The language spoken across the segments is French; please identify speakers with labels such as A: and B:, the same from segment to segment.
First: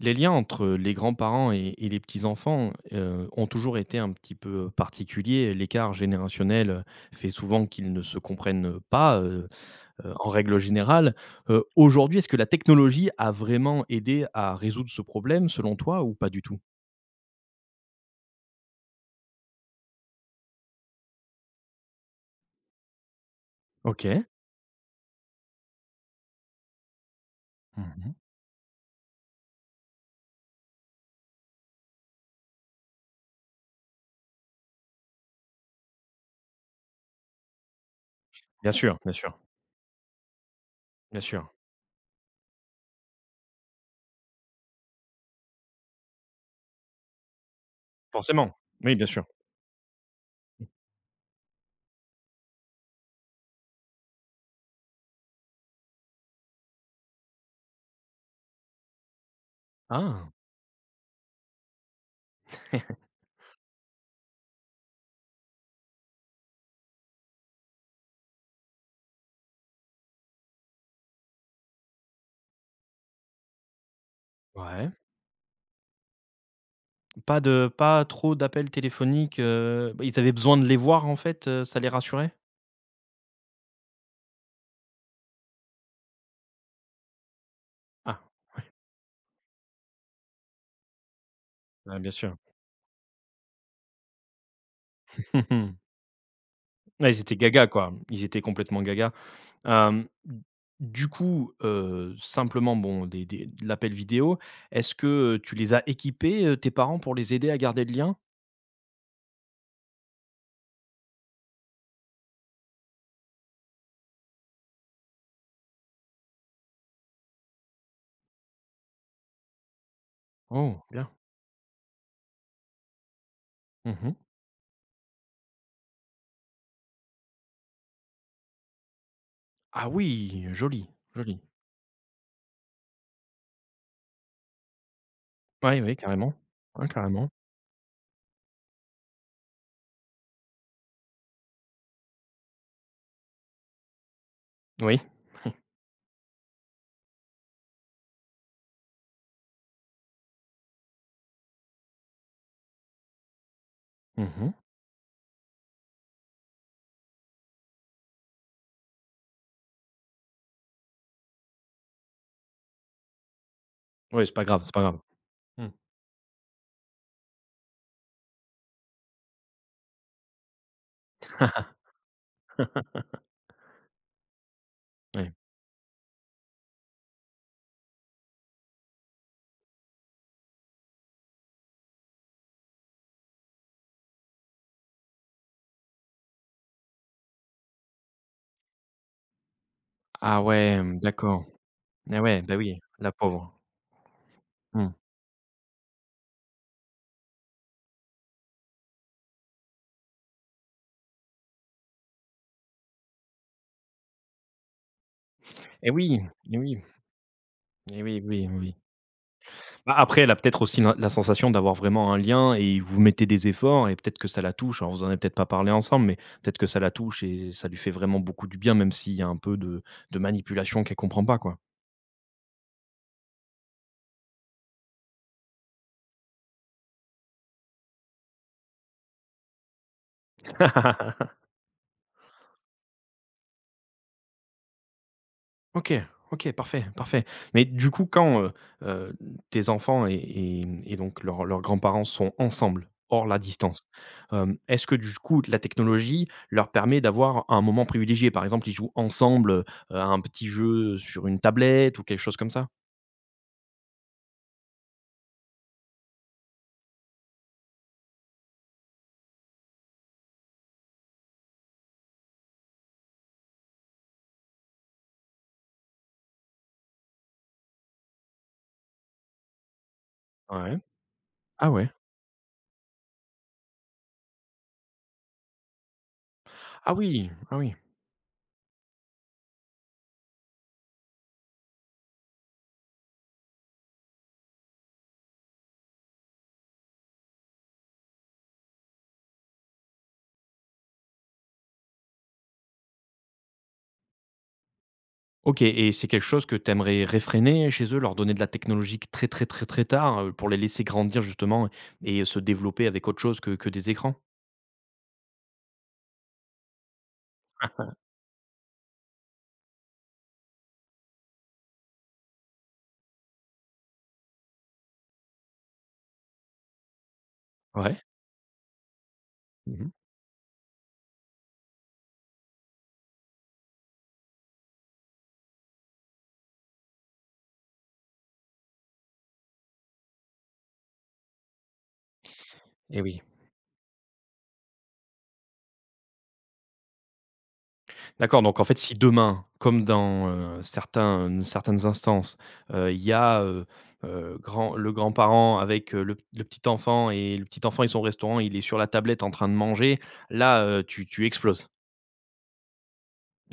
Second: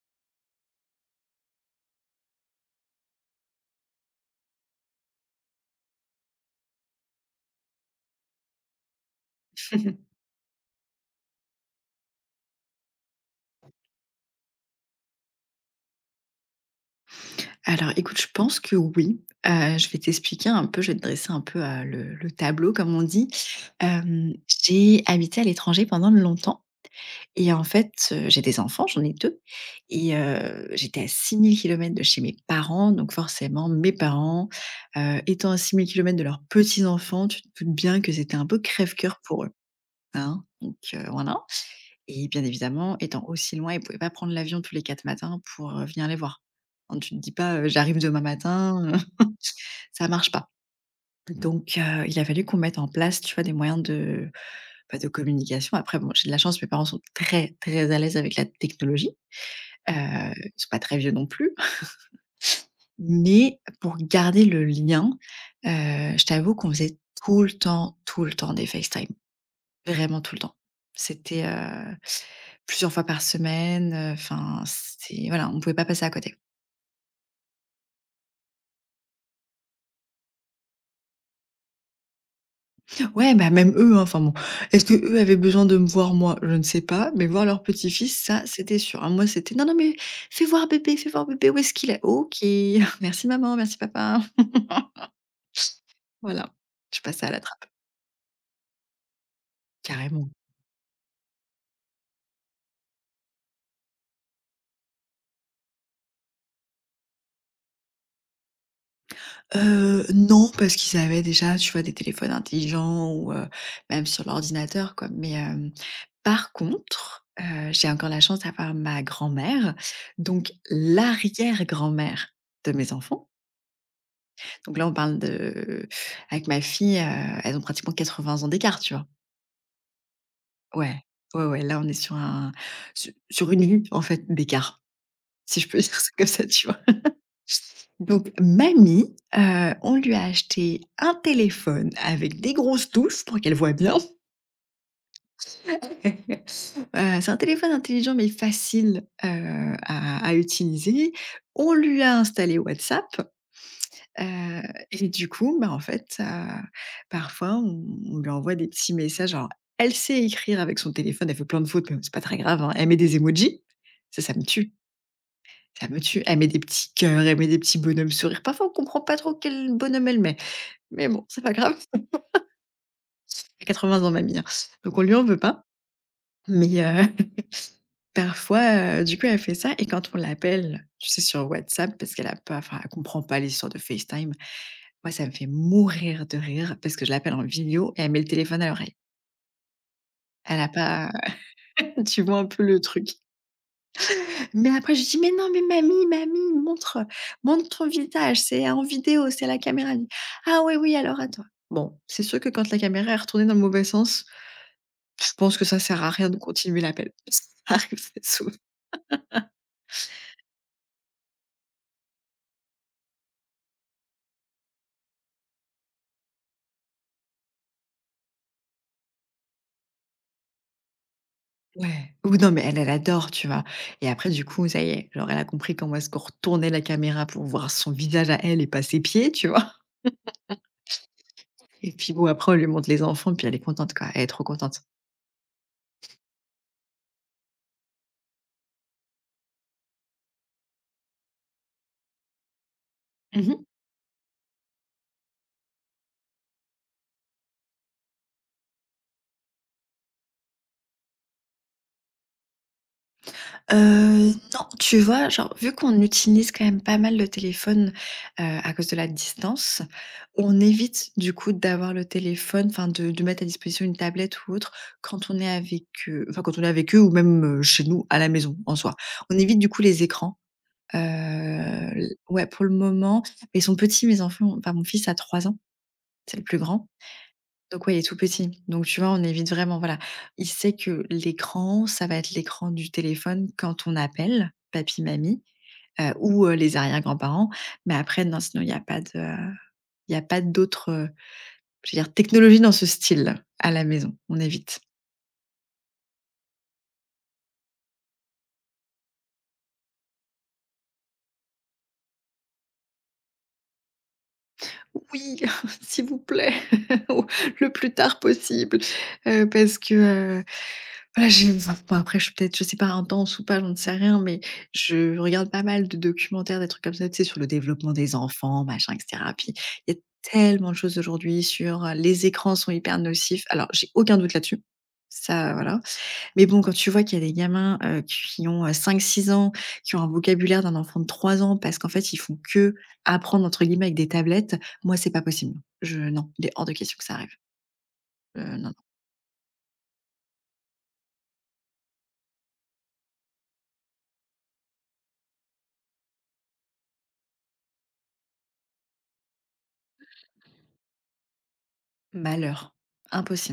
A: Les liens entre, heu, les grands-parents et et les petits-enfants, heu, ont toujours été un petit peu, heu, particuliers. L'écart générationnel, heu, fait souvent qu'ils ne se comprennent, heu, pas, heu heu, en règle générale. Heu, aujourd'hui, est-ce que la technologie a vraiment aidé à résoudre ce problème, selon toi, ou pas du tout?
B: Alors, écoute, je pense que oui. Heu, je vais t'expliquer un peu, je vais te dresser un peu, heu, le le tableau, comme on dit.
A: OK.
B: Hem, j'ai habité à l'étranger pendant longtemps et en fait,
A: Mmh mh.
B: heu, j'ai des enfants, j'en ai 2 et heu, j'étais à 6 000 km de chez mes parents. Donc, forcément, mes parents, heu, étant à 6 000km de leurs petits-enfants, tu te doutes bien que c'était un peu
A: Bien sûr, bien
B: crève-cœur
A: sûr.
B: pour eux. Hein, donc heu,
A: Bien
B: voila.
A: sûr.
B: Et, bien évidemment, étant aussi loin, ils pouvaient pas prendre l'avion tous les quatre matins pour, heu, venir les voir. Non, tu te dis pas: «Heu, j'arrive demain
A: Forcément.
B: matin.»
A: Oui, bien sûr.
B: ça marche pas. Donc heu, il a fallu qu'on mette en place, tu vois? Des moyens de, bah de communication. Après, bon, j'ai de la chance, mes parents sont très, très à l'aise avec la technologie, heu,
A: Ah!
B: ils sont pas très vieux non plus. Mais pour garder le lien, heu, je t'avoue qu'on faisait tout le temps tout le temps des Facetime, vraiment tout le temps. C'était, heu, plusieurs fois par semaine, heu, enfin
A: Ouais.
B: c'est voilà, on pouvait pas passer à côté.
A: Pas de pas trop d'appels téléphoniques, heu, bah, ils avaient besoin de les voir en fait, heu, ça les rassurait?
B: Ouais, bah, même eux, hein, enfin, bon. Est-ce qu'eux avaient besoin de me voir, moi? Je ne sais pas, mais voir leur petit-fils,
A: Ah,
B: ça,
A: oui.
B: c'était sûr, hein, moi, c'était: «Non, non, mais fais voir bébé, fais voir bébé, où est-ce qu'il
A: Ah
B: est?»
A: bien
B: OK,
A: sûr.
B: merci maman, merci papa.
A: Mmh mh.
B: Voilà. Je
A: Ouais, ils
B: passais à
A: étaient
B: la trappe.
A: gaga, quoi. Ils étaient complètement gaga, hem,
B: Carrément.
A: du coup, heu, simplement bon, des des de l'appel vidéo, est-ce que, heu, tu les as équipés, heu, tes parents pour les aider à garder le lien?
B: Heu, non, parce qu'ils avaient déjà, tu vois, des téléphones intelligents ou, heu, même sur l'ordinateur, quoi, mais, hem, par contre, heu, j'ai encore la chance d'avoir ma grand-mère, donc
A: Oh, bien.
B: l'arrière-grand-mère de mes enfants
A: Mmh mh.
B: donc là, on parle de avec ma fille, heu, elles ont pratiquement 80 ans d'écart, tu vois?
A: Ah oui! Joli,
B: Ouais. Ouais,
A: joli!
B: ouais, là, on est sur un sur sur une vie, en fait, d'écart. Si je peux
A: Ouais,
B: dire
A: ouais,
B: ça comme
A: carrément.
B: ça, tu vois,
A: Ouais, carrément.
B: donc, mamie, heu, on lui a acheté un téléphone avec des grosses touches pour qu'elle voit bien
A: Oui. Mmh.
B: heu, c'est un téléphone intelligent, mais facile, heu, à à utiliser. On lui a installé WhatsApp,
A: Mmh mh.
B: heu et du coup, bah, en fait, heu, parfois, on on lui envoie des petits messages. Alors, elle sait écrire avec son téléphone elle fait plein de fautes, mais c'est pas très grave, hein. Elle met des émojis. Ça,
A: Ouais, c'est
B: ça me
A: pas grave
B: tue!
A: c'est pas grave. Mmh.
B: Ça me tue. Elle met des petits cœurs, elle met des petits bonhommes sourire, parfois on comprend pas trop quel bonhomme elle met mais bon, c'est pas grave! 80 ans, mamie, hein, donc on lui en
A: Oui.
B: veut pas mais heu, parfois, heu, du coup elle fait ça et quand on l'appelle, tu sais sur WhatsApp parce qu'elle a pas enfin, elle comprend pas les histoires de FaceTime. Moi, ça me fait mourir de rire parce que je l'appelle en vidéo et elle met le téléphone à l'oreille.
A: Ah,
B: Elle a
A: ouais, mmh,
B: pas, heu,
A: d'accord. Eh,
B: tu vois
A: ouais,
B: un
A: bah,
B: peu
A: oui,
B: le
A: la
B: truc?
A: pauvre.
B: Mais après,
A: Mmh.
B: je dis: «Mais non, mais mamie mamie, montre, heu, montre ton visage, c'est en vidéo, c'est à la caméra». Elle me dit: «Ah oui, oui, alors attends». Bon, c'est sûr que, quand la caméra est retournée dans le mauvais sens, je pense que ça
A: Eh,
B: sert à
A: oui
B: rien de
A: eh,
B: continuer
A: oui
B: l'appel. Ça arrive,
A: eh, oui
B: c'est
A: oui
B: souv
A: oui. Bah, après, elle a peut-être aussi l'in la sensation d'avoir vraiment un lien et vous mettez des efforts. Et peut-être que ça la touche. Alors, vous en avez peut-être pas parlé ensemble, mais peut-être que ça la touche et ça lui fait vraiment beaucoup du bien, même s'il y a un peu de de manipulation qu'elle comprend pas, quoi.
B: Ouais, ou don mais elle elle adore, tu vois? Et après du coup, ça y est, genre, elle a compris comment est-ce qu'on retournait la caméra pour voir son visage à elle et pas ses pieds, tu vois? Et puis bon, après, on lui montre les enfants et puis elle est contente, quoi. Elle est trop contente.
A: OK, OK, parfait, parfait. Mais du coup, quand, heu heu, tes enfants et et mmh et donc leurs leurs grands-parents sont ensemble, hors la
B: Mmh mh.
A: distance, hem, est-ce que, du coup, la technologie leur permet d'avoir un moment privilégié? Par exemple, ils jouent ensemble, à un petit jeu, heu, sur une tablette ou quelque chose comme ça?
B: Heu, non, tu vois? Genre, vu qu'on utilise quand même pas mal le téléphone, heu, à cause de la distance, on évite, du coup, d'avoir le téléphone enfin de de mettre à disposition une tablette ou autre, quand on est avec eux enfin, quand on est avec eux ou même, heu, chez nous, à la maison, en soi. On évite, du coup, les écrans,
A: Ouais.
B: heu,
A: Ah, ouais?
B: l ouais, pour le moment, ils sont petits, mes enfants, enfin, mon fils a 3 ans. C'est le plus grand.
A: Ah oui! Ah oui.
B: Donc, ouais, il est tout petit, donc tu vois? On évite vraiment voilà. Il sait que, l'écran, ça va être l'écran du téléphone, quand on appelle, papi mamie, heu, ou heu, les arrière-grands-parents, mais après, non, sinon il y a pas de, heu, il y a pas d'autres, heu, je veux dire, technologie dans ce style, à la maison. On évite.
A: OK et c'est quelque chose que tu aimerais réfréner, heu, chez eux? Leur donner de la technologie que très très très très tard, heu, pour les laisser grandir, justement et heu, se développer avec autre chose que que des écrans?
B: Oui! S'il vous plaît! Oh, le plus tard possible! Heu, parce que, heu, ben je [unintelligible] ben, après, je suis peut-être, je sais pas, intense ou pas, j'en sais rien mais je regarde pas mal de documentaires, des trucs comme ça, tu sais, sur le développement
A: Ouais.
B: des enfants, machin et cetera, puis,
A: Mmh mh.
B: il y a tellement de choses aujourd'hui sur, heu, les écrans sont hyper nocifs alors, j'ai aucun doute là-dessus, ça, heu, voilà. Mais bon, quand tu vois qu'il y a des gamins, heu, qui ont, heu, 5-6 ans, qui ont un vocabulaire d'un enfant de 3 ans, parce qu'en fait, ils font
A: Eh oui.
B: qu'apprendre, entre guillemets, avec des tablettes, moi c'est pas possible. Je non, il est hors de question que ça arrive.
A: D'accord,
B: Heu,
A: donc en
B: non.
A: fait, si demain, comme dans, heu, certains, heu, certaines instances, heu, il y a, heu heu, grand le grand-parent avec, heu, le p le petit-enfant et le petit enfant, ils sont au restaurant, il est sur la tablette en train de manger, là, heu, tu tu exploses?
B: Malheur.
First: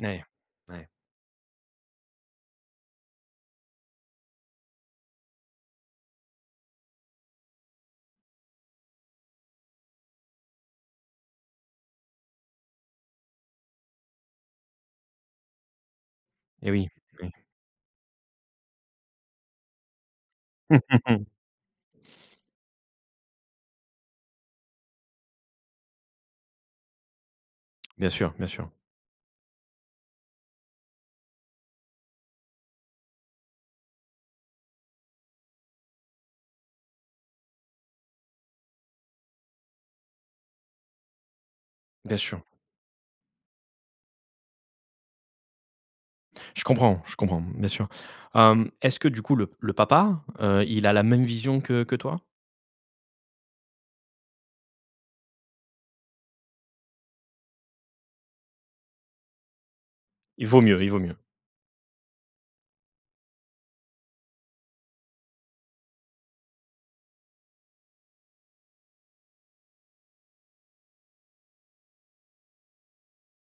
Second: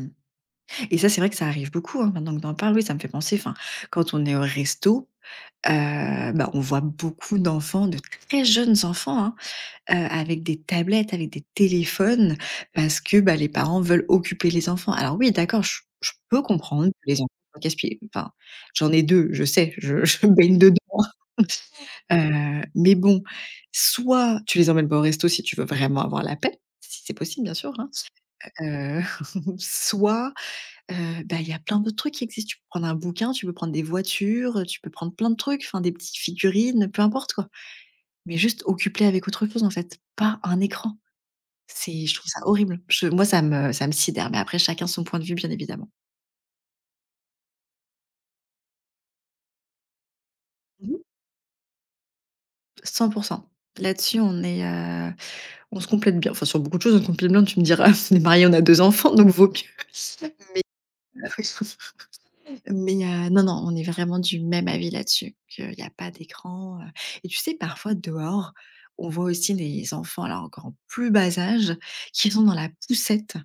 A: N ouais, ouais.
B: et ça, c'est vrai que ça arrive beaucoup, hein, maintenant que tu en parles, oui, ça me fait penser, enfin, quand on est au resto, heu, bah, on voit beaucoup d'enfants, de très jeunes enfants, hein, heu, avec des tablettes, avec des téléphones, parce que, bah, les parents veulent occuper les enfants. Alors oui, d'accord, je je peux
A: Eh oui,
B: comprendre, les
A: oui.
B: enfants casse pieds, enfin, j'en ai 2, je sais. Je je baigne dedans, heu, mais bon, soit tu les emmènes pas au resto si tu veux vraiment avoir la paix, si c'est possible bien sûr, hein,
A: Bien sûr, bien sûr.
B: heu, soit, heu, bah, il y a plein de trucs qui existent. Tu peux prendre un bouquin, tu peux prendre des voitures, heu, tu peux prendre plein de trucs, enfin, des petites figurines, heu, peu importe, quoi. Mais juste, occupe les avec autre chose, en fait! Pas un écran! C'est je
A: Bien
B: trouve ça
A: sûr.
B: horrible. Je moi, ça me ça me sidère mais après, chacun son point de vue, bien évidemment.
A: Je comprends, je comprends, bien sûr, hem, est-ce que du coup, le le papa, heu, il a
B: Mmh.
A: la même vision que que toi?
B: 100%. Là-dessus, on est, heu on se complète bien, enfin, sur beaucoup de choses, on compile bien, tu me diras. On est mariés, on a enfants, donc vaut mieux!
A: Il vaut
B: mais
A: mieux, il vaut
B: oui,
A: mieux.
B: mais heu, non, non. On est vraiment du même avis là-dessus, qu'il y a pas d'écran, heu et tu sais parfois dehors, on voit aussi les enfants, alors, encore en plus bas âge, qui sont dans la poussette,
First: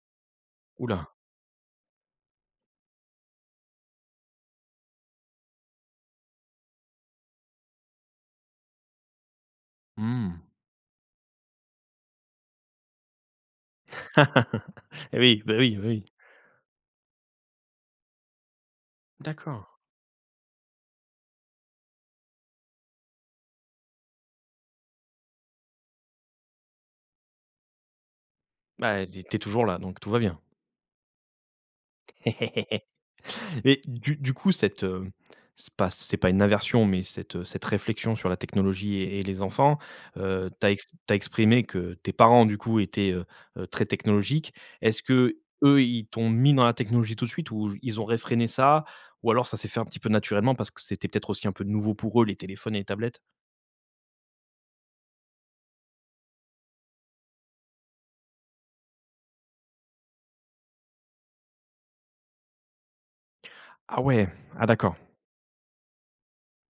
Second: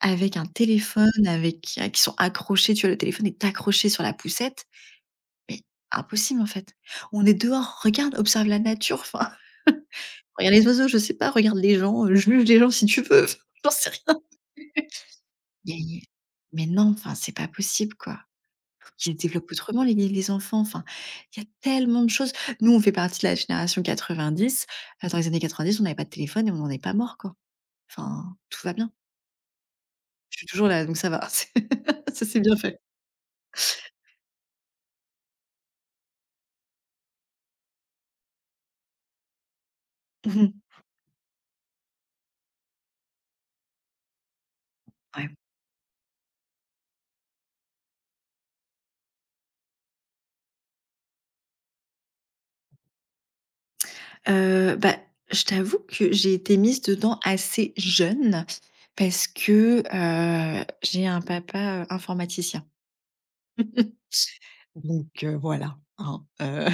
B: avec un
A: Ouh là!
B: téléphone, avec, heu qui sont accrochés, tu vois, le téléphone est accroché sur la poussette. Mais, impossible, en fait! On est dehors, regarde! Observe la nature, enfin,
A: Mmh.
B: regarde les oiseaux, je sais pas, regarde les gens, heu, juge les gens si tu veux, enfin, j'en sais rien.
A: Eh oui, bah, oui bah, oui.
B: mais non! Enfin, c'est pas possible, quoi! Qu'ils les développent
A: D'accord.
B: autrement les les enfants, enfin, il y a tellement de choses. Nous, on fait partie de la génération 90, bah, dans les années 90 on avait pas de téléphone et on n'en est pas morts, quoi. Enfin, tout va bien.
A: Bah, j'ai tu es toujours là, donc tout va
B: Je
A: bien.
B: suis toujours là, donc ça va. C ça, c'est bien fait.
A: Et du du coup, cette, heu, c'est pas c'est pas une aversion, mais cette, heu, cette réflexion sur la technologie et et les enfants,
B: Mmh
A: heu,
B: mh.
A: tu as ex tu as exprimé que tes parents, du coup, étaient, heu heu, très technologiques. Est-ce
B: Ouais.
A: qu'eux, ils t'ont mis dans la technologie tout de suite ou j ils ont réfréné ça ou alors ça s'est fait un petit peu naturellement, parce que c'était peut-être, aussi, un peu nouveau pour eux, les téléphones et les tablettes?
B: Heu, bah, je t'avoue que j'ai été mise dedans assez jeune parce que, heu, j'ai un papa, heu, informaticien,
A: Ah ouais! Ah d'accord.
B: donc heu, voilà, hein, heu,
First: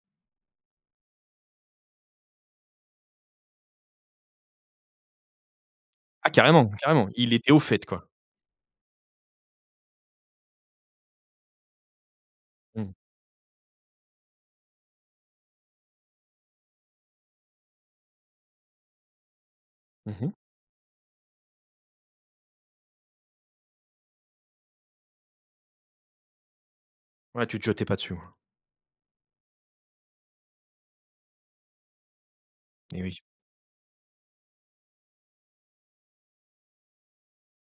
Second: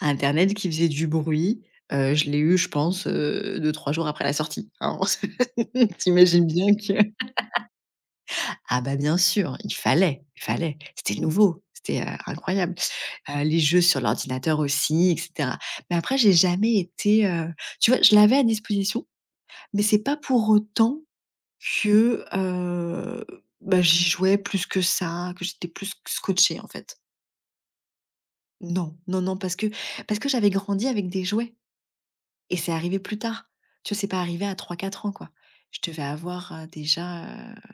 B: internet qui faisait du bruit, heu, je l'ai eu, je pense, heu, 2-3 jours après la sortie, hein, tu
A: Ah
B: imagines
A: carrément!
B: bien que
A: Carrément! Il était au fait, quoi.
B: ah, bah, bien sûr, il fallait, il fallait. C'était nouveau! C'était, heu, incroyable,
A: Mmh mh.
B: heu, les jeux sur l'ordinateur aussi et cetera mais après, j'ai jamais été, heu, tu vois, je l'avais à disposition mais c'est
A: Mmh
B: pas
A: mh!
B: pour autant que, heu, bah, j'y jouais plus que ça, que j'étais plus sc scotchée, en fait.
A: Ouais, tu te jetais pas dessus, ouais.
B: Non, non, non, parce que parce que j'avais grandi avec des jouets. Et c'est arrivé
A: Et
B: plus
A: oui.
B: tard. Tu vois, c'est pas arrivé à 3, 4 ans, quoi. Je devais avoir, heu, déjà, heu, pff,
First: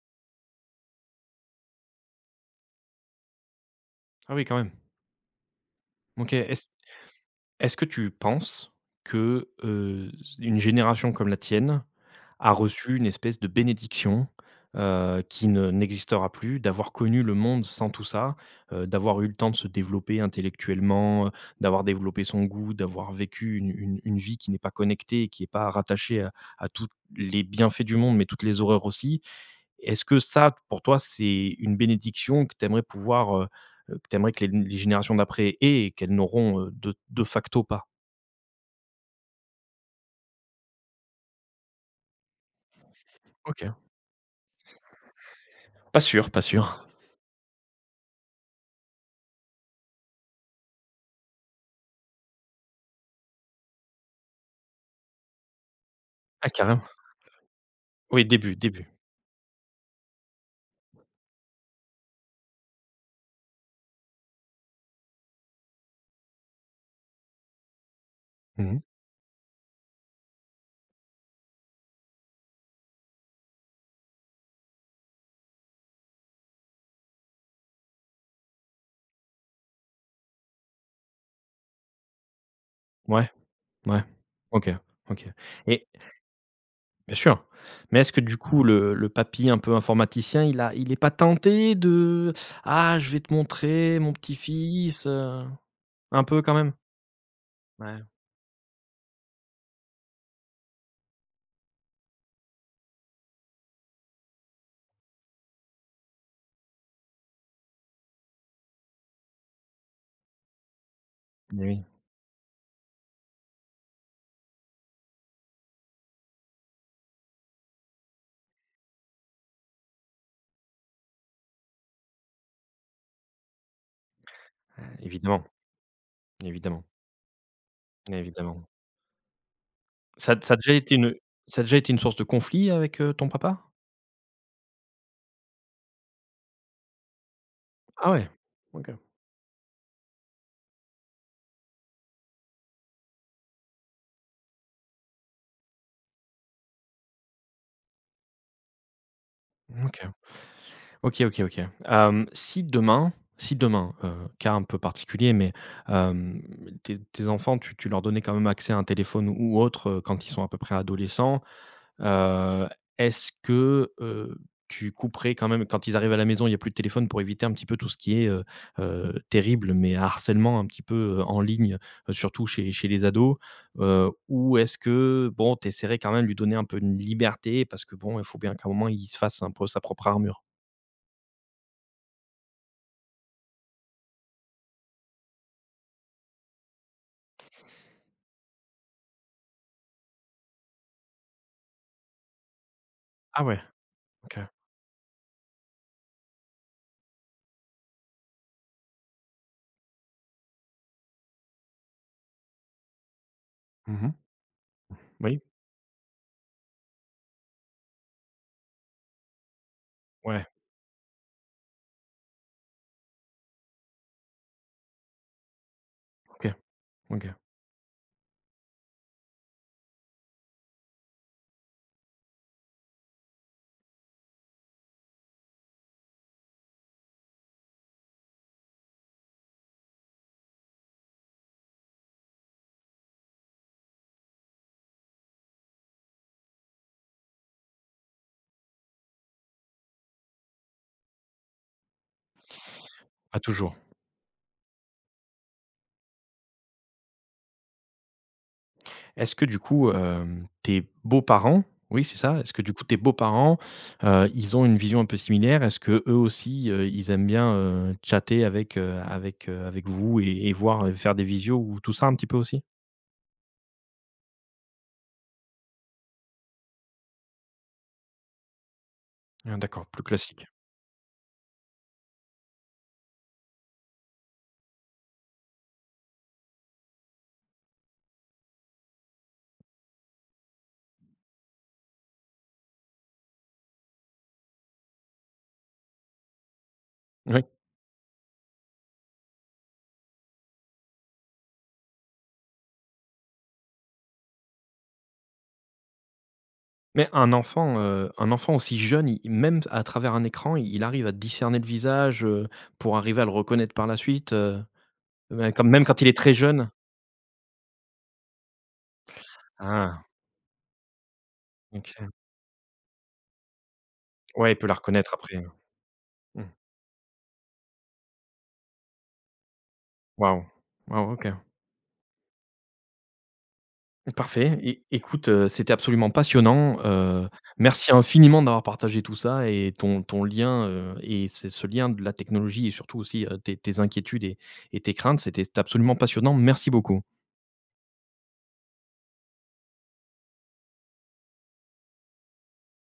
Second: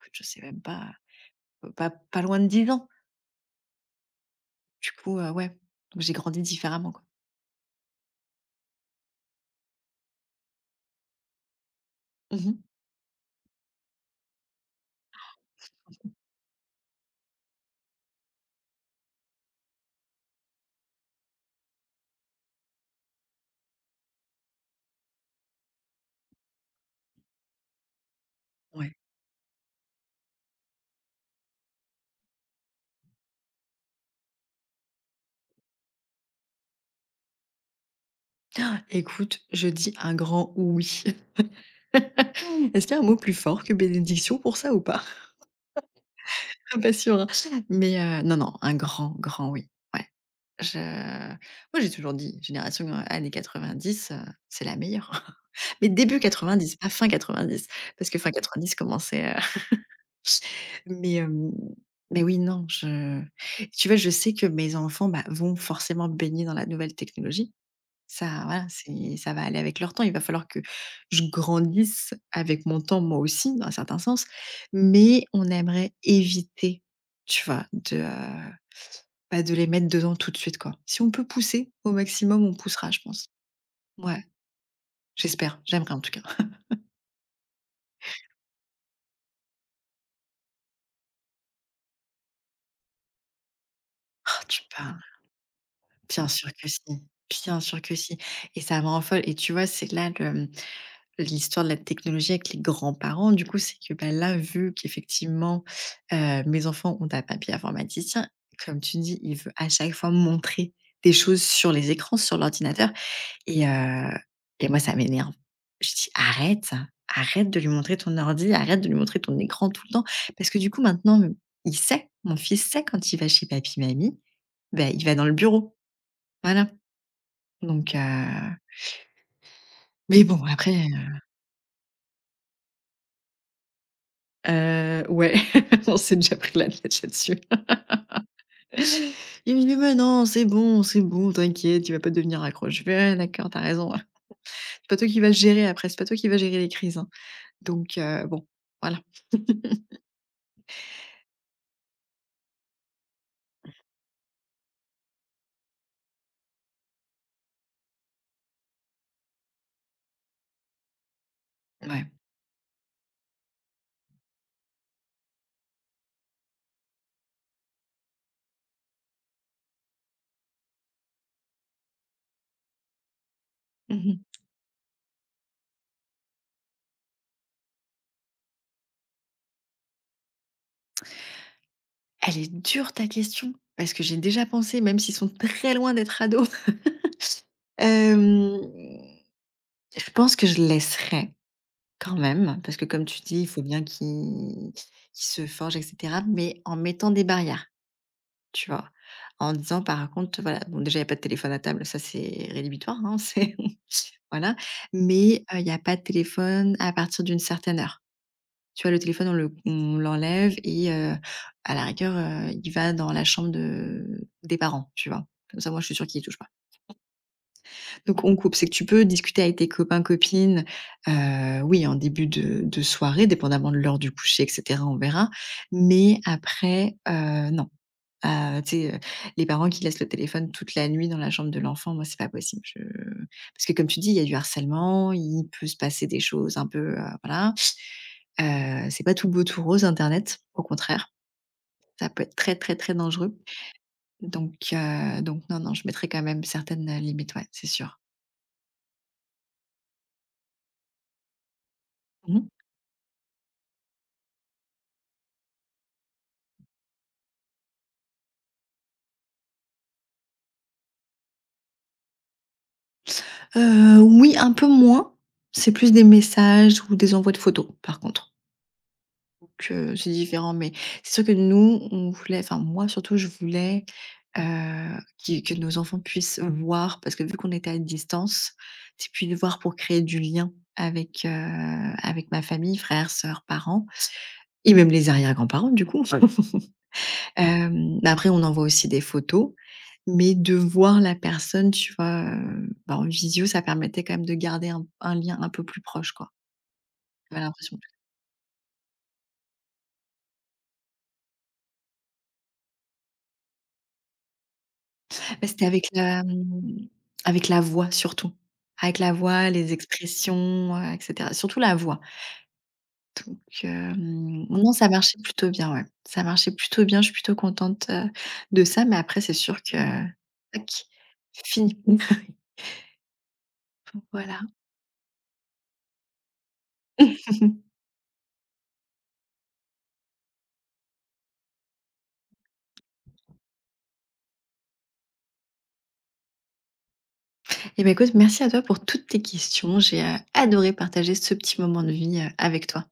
B: écoute je sais même pas, heu, pas pas loin de 10 ans.
A: Ah oui, quand même.
B: Du coup, heu, ouais. Donc j'ai
A: OK,
B: grandi
A: est-ce
B: différemment, quoi.
A: est-ce que tu penses que, heu, une génération comme la tienne
B: Mmh
A: a
B: mh.
A: reçu une espèce de bénédiction, heu, qui ne n'existera plus, d'avoir connu le monde sans tout ça, heu, d'avoir eu le temps de se développer intellectuellement, heu, d'avoir développé son goût, d'avoir vécu une une une vie qui n'est pas connectée, et qui est pas rattachée à à tous les bienfaits du monde, mais toutes les horreurs
B: Ouais.
A: aussi? Et est-ce que ça, pour toi, c'est une bénédiction que tu aimerais pouvoir, heu que tu aimerais que les les générations d'après aient et qu'elles n'auront, heu, de de facto pas?
B: Ecoute, je dis un grand oui. Est-ce qu'il y a un mot plus fort que
A: OK.
B: bénédiction pour ça ou pas?
A: Pas sûr, pas
B: Non,
A: sûr.
B: pas sûr, hein? Mais, heu, non, non, un grand, grand oui, ouais. Je moi j'ai toujours dit: «Génération, heu, années 90, heu, c'est la meilleure.» Mais début
A: Ah,
B: 90,
A: carrément.
B: pas fin 90 parce que
A: Oui,
B: fin
A: début,
B: 90
A: début.
B: commençait, heu Mais, hem mais oui, non, je tu vois, je sais que mes enfants, bah, vont forcément baigner dans la nouvelle technologie. Ça, voilà,
A: Mmh mh.
B: c'est ça va aller avec leur temps. Il va falloir que je grandisse avec mon temps, moi aussi, dans un certain sens. Mais on aimerait éviter, tu vois, de, heu bah, de les mettre dedans tout de suite, quoi. Si on peut pousser au maximum, on poussera, je pense.
A: Ouais? Ouais.
B: Ouais.
A: OK, OK.
B: J'espère,
A: Et
B: j'aimerais, en tout cas.
A: Bien sûr. Mais est-ce que, du coup, le le papy un peu informaticien, il a il est pas tenté de: «Ah, je vais te montrer, mon
B: Oh,
A: petit
B: tu parles!
A: fils, heu...». Un
B: Bien
A: peu
B: sûr
A: quand
B: que
A: même?
B: si bien sûr que
A: Ouais.
B: si et ça me rend folle. Et tu vois, c'est là, le, hem l'histoire de la technologie avec les grands-parents, du coup, c'est que, bah, là, vu qu'effectivement, heu, mes enfants ont un papy informaticien, comme tu dis, il veut à chaque fois montrer des choses
A: Mais
B: sur
A: oui.
B: les écrans, sur l'ordinateur et heu et moi ça m'énerve. Je dis: «Arrête, arrête de lui montrer ton ordi, arrête de lui montrer ton écran tout le temps.» Parce que, du coup, maintenant, m il sait, mon fils sait quand il va chez papy, mamie, bah, il va dans le
A: Évidemment,
B: bureau. Voilà.
A: Évidemment.
B: Donc, heu...
A: Évidemment.
B: Mais
A: Ça a
B: bon
A: d ça a
B: après,
A: déjà été une
B: heu
A: ça a déjà été une source de conflit avec, heu, ton papa?
B: Heu, ouais. On s'est déjà pris la tête là-dessus.
A: Ah ouais? OK.
B: Il me dit: «Ben non, c'est bon c'est bon, t'inquiète, il va pas devenir accro». Je fais: «Ah, d'accord, tu as raison, ouais. C'est pas toi qui vas le gérer après, c'est pas toi qui vas gérer les crises, hein». Donc heu, bon. Voilà.
A: Mmh, OK. OK OK OK. Hem, si demain si demain, heu, cas un peu particulier, mais hem, tes tes enfants, tu tu leur donnais quand même accès à un téléphone ou autre, heu, quand ils sont à peu près adolescents.
B: Mouais.
A: Heu, est-ce que, heu, tu couperais quand même quand ils arrivent à la maison, il y a plus de téléphone pour éviter un petit peu tout ce qui est, heu heu, terrible, mais harcèlement un petit peu, heu, en ligne, heu, surtout chez chez les ados?
B: Mmh
A: Heu,
B: mh.
A: ou est-ce que, bon, tu essaierais quand même de lui donner un peu une liberté? Parce que bon, il faut bien qu'à un moment, il se fasse un peu sa propre armure.
B: Elle est dure ta question, parce que j'ai déjà pensé, même s'ils sont très loin d'être ados. Hem, je pense que je laisserais quand même, parce que, comme tu dis,
A: Ah
B: il
A: ouais?
B: faut bien
A: OK.
B: qui qu'il se forge et cetera, mais en mettant des barrières. Tu vois? En disant, par contre, voilà, bon déjà, il y a pas de téléphone à table. Ça, c'est rédhibitoire, hein, c'est,
A: Mmh mh.
B: voilà.
A: Oui.
B: Mais, heu, il y a pas de téléphone à partir d'une certaine heure. Tu vois le téléphone, on le on
A: Ouais.
B: l'enlève et heu, à la rigueur, heu, il va dans la chambre de des parents, tu vois? Comme ça, moi, je suis sûre qu'il y touche pas.
A: OK, OK.
B: Donc, on coupe c'est que tu peux discuter avec tes copains, copines, heu, oui, en début de de soirée, dépendamment de l'heure du coucher, et cetera, on verra. Mais après, heu, non. Heu, tu sais, heu, les parents qui laissent le téléphone toute la nuit dans la chambre de l'enfant, moi, c'est pas possible. Je parce que, comme tu dis, il y a du harcèlement, il peut se passer des choses un peu, heu, voilà. Heu, c'est pas tout beau, tout rose, Internet. Au contraire, ça peut être très, très, très dangereux.
A: Pas toujours.
B: Donc heu, donc non, non, je mettrai quand même certaines, heu, limites, ouais, c'est sûr.
A: Est-ce que, du coup, hem, tes beaux-parents oui, c'est ça,
B: Mmh.
A: est-ce que, du coup, tes beaux-parents, heu, ils ont une vision un peu similaire? Est-ce qu'eux aussi, heu, ils aiment bien, heu, chatter avec, heu, avec, heu, avec vous, et et voir, heu, faire des visios ou tout ça, un petit peu aussi?
B: Heu, oui, un peu moins. C'est plus des messages, ou des envois de photos, par contre. Donc
A: Ah, d'accord,
B: heu,
A: plus
B: c'est
A: classique.
B: différent, mais c'est sûr que nous, on voulait enfin moi surtout je voulais, heu, qu'ils que nos enfants puissent voir parce que vu qu'on était à distance, c'est plus de voir pour créer du lien avec, heu, avec ma famille, frères, sœurs, parents. Et même les arrière-grands-parents du coup.
A: Oui.
B: Hem, mais après on envoie aussi des photos. Mais de voir la personne, tu vois? Heu, bah, en visio, ça permettait quand même de garder un un lien un peu plus proche quoi
A: Mais un
B: j'avais
A: enfant,
B: l'impression.
A: heu, un enfant aussi jeune, il même à travers un écran, il arrive à discerner le visage, heu, pour arriver à le reconnaître par la suite, heu,
B: Beh,
A: ben
B: c'était
A: comme même
B: avec
A: quand il est
B: la,
A: très jeune.
B: mmh. Avec la voix, surtout. Avec la voix, les
A: Ah.
B: expressions, heu, et cetera, surtout la voix.
A: OK.
B: Donc hem,
A: Ouais, il peut la
B: non, ça
A: reconnaître,
B: marchait
A: après, oui.
B: plutôt bien, ouais, ça
A: Mmh.
B: marchait plutôt bien. Je suis plutôt contente, heu, de ça, mais après c'est sûr que.
A: Waouh.
B: Tac.
A: Wow,
B: C'es
A: OK.
B: fini. Oui. Donc voilà.
A: Parfait, é écoute, heu, c'était absolument passionnant, heu, merci infiniment d'avoir partagé tout ça, et ton ton lien, heu, et et ce ce lien de la technologie, et surtout aussi, heu, tes tes inquiétudes, et et tes craintes. C'était absolument passionnant, merci beaucoup.
B: Et bah écoute, merci à toi pour toutes tes questions, j'ai adoré partager ce petit moment de vie, heu, avec toi.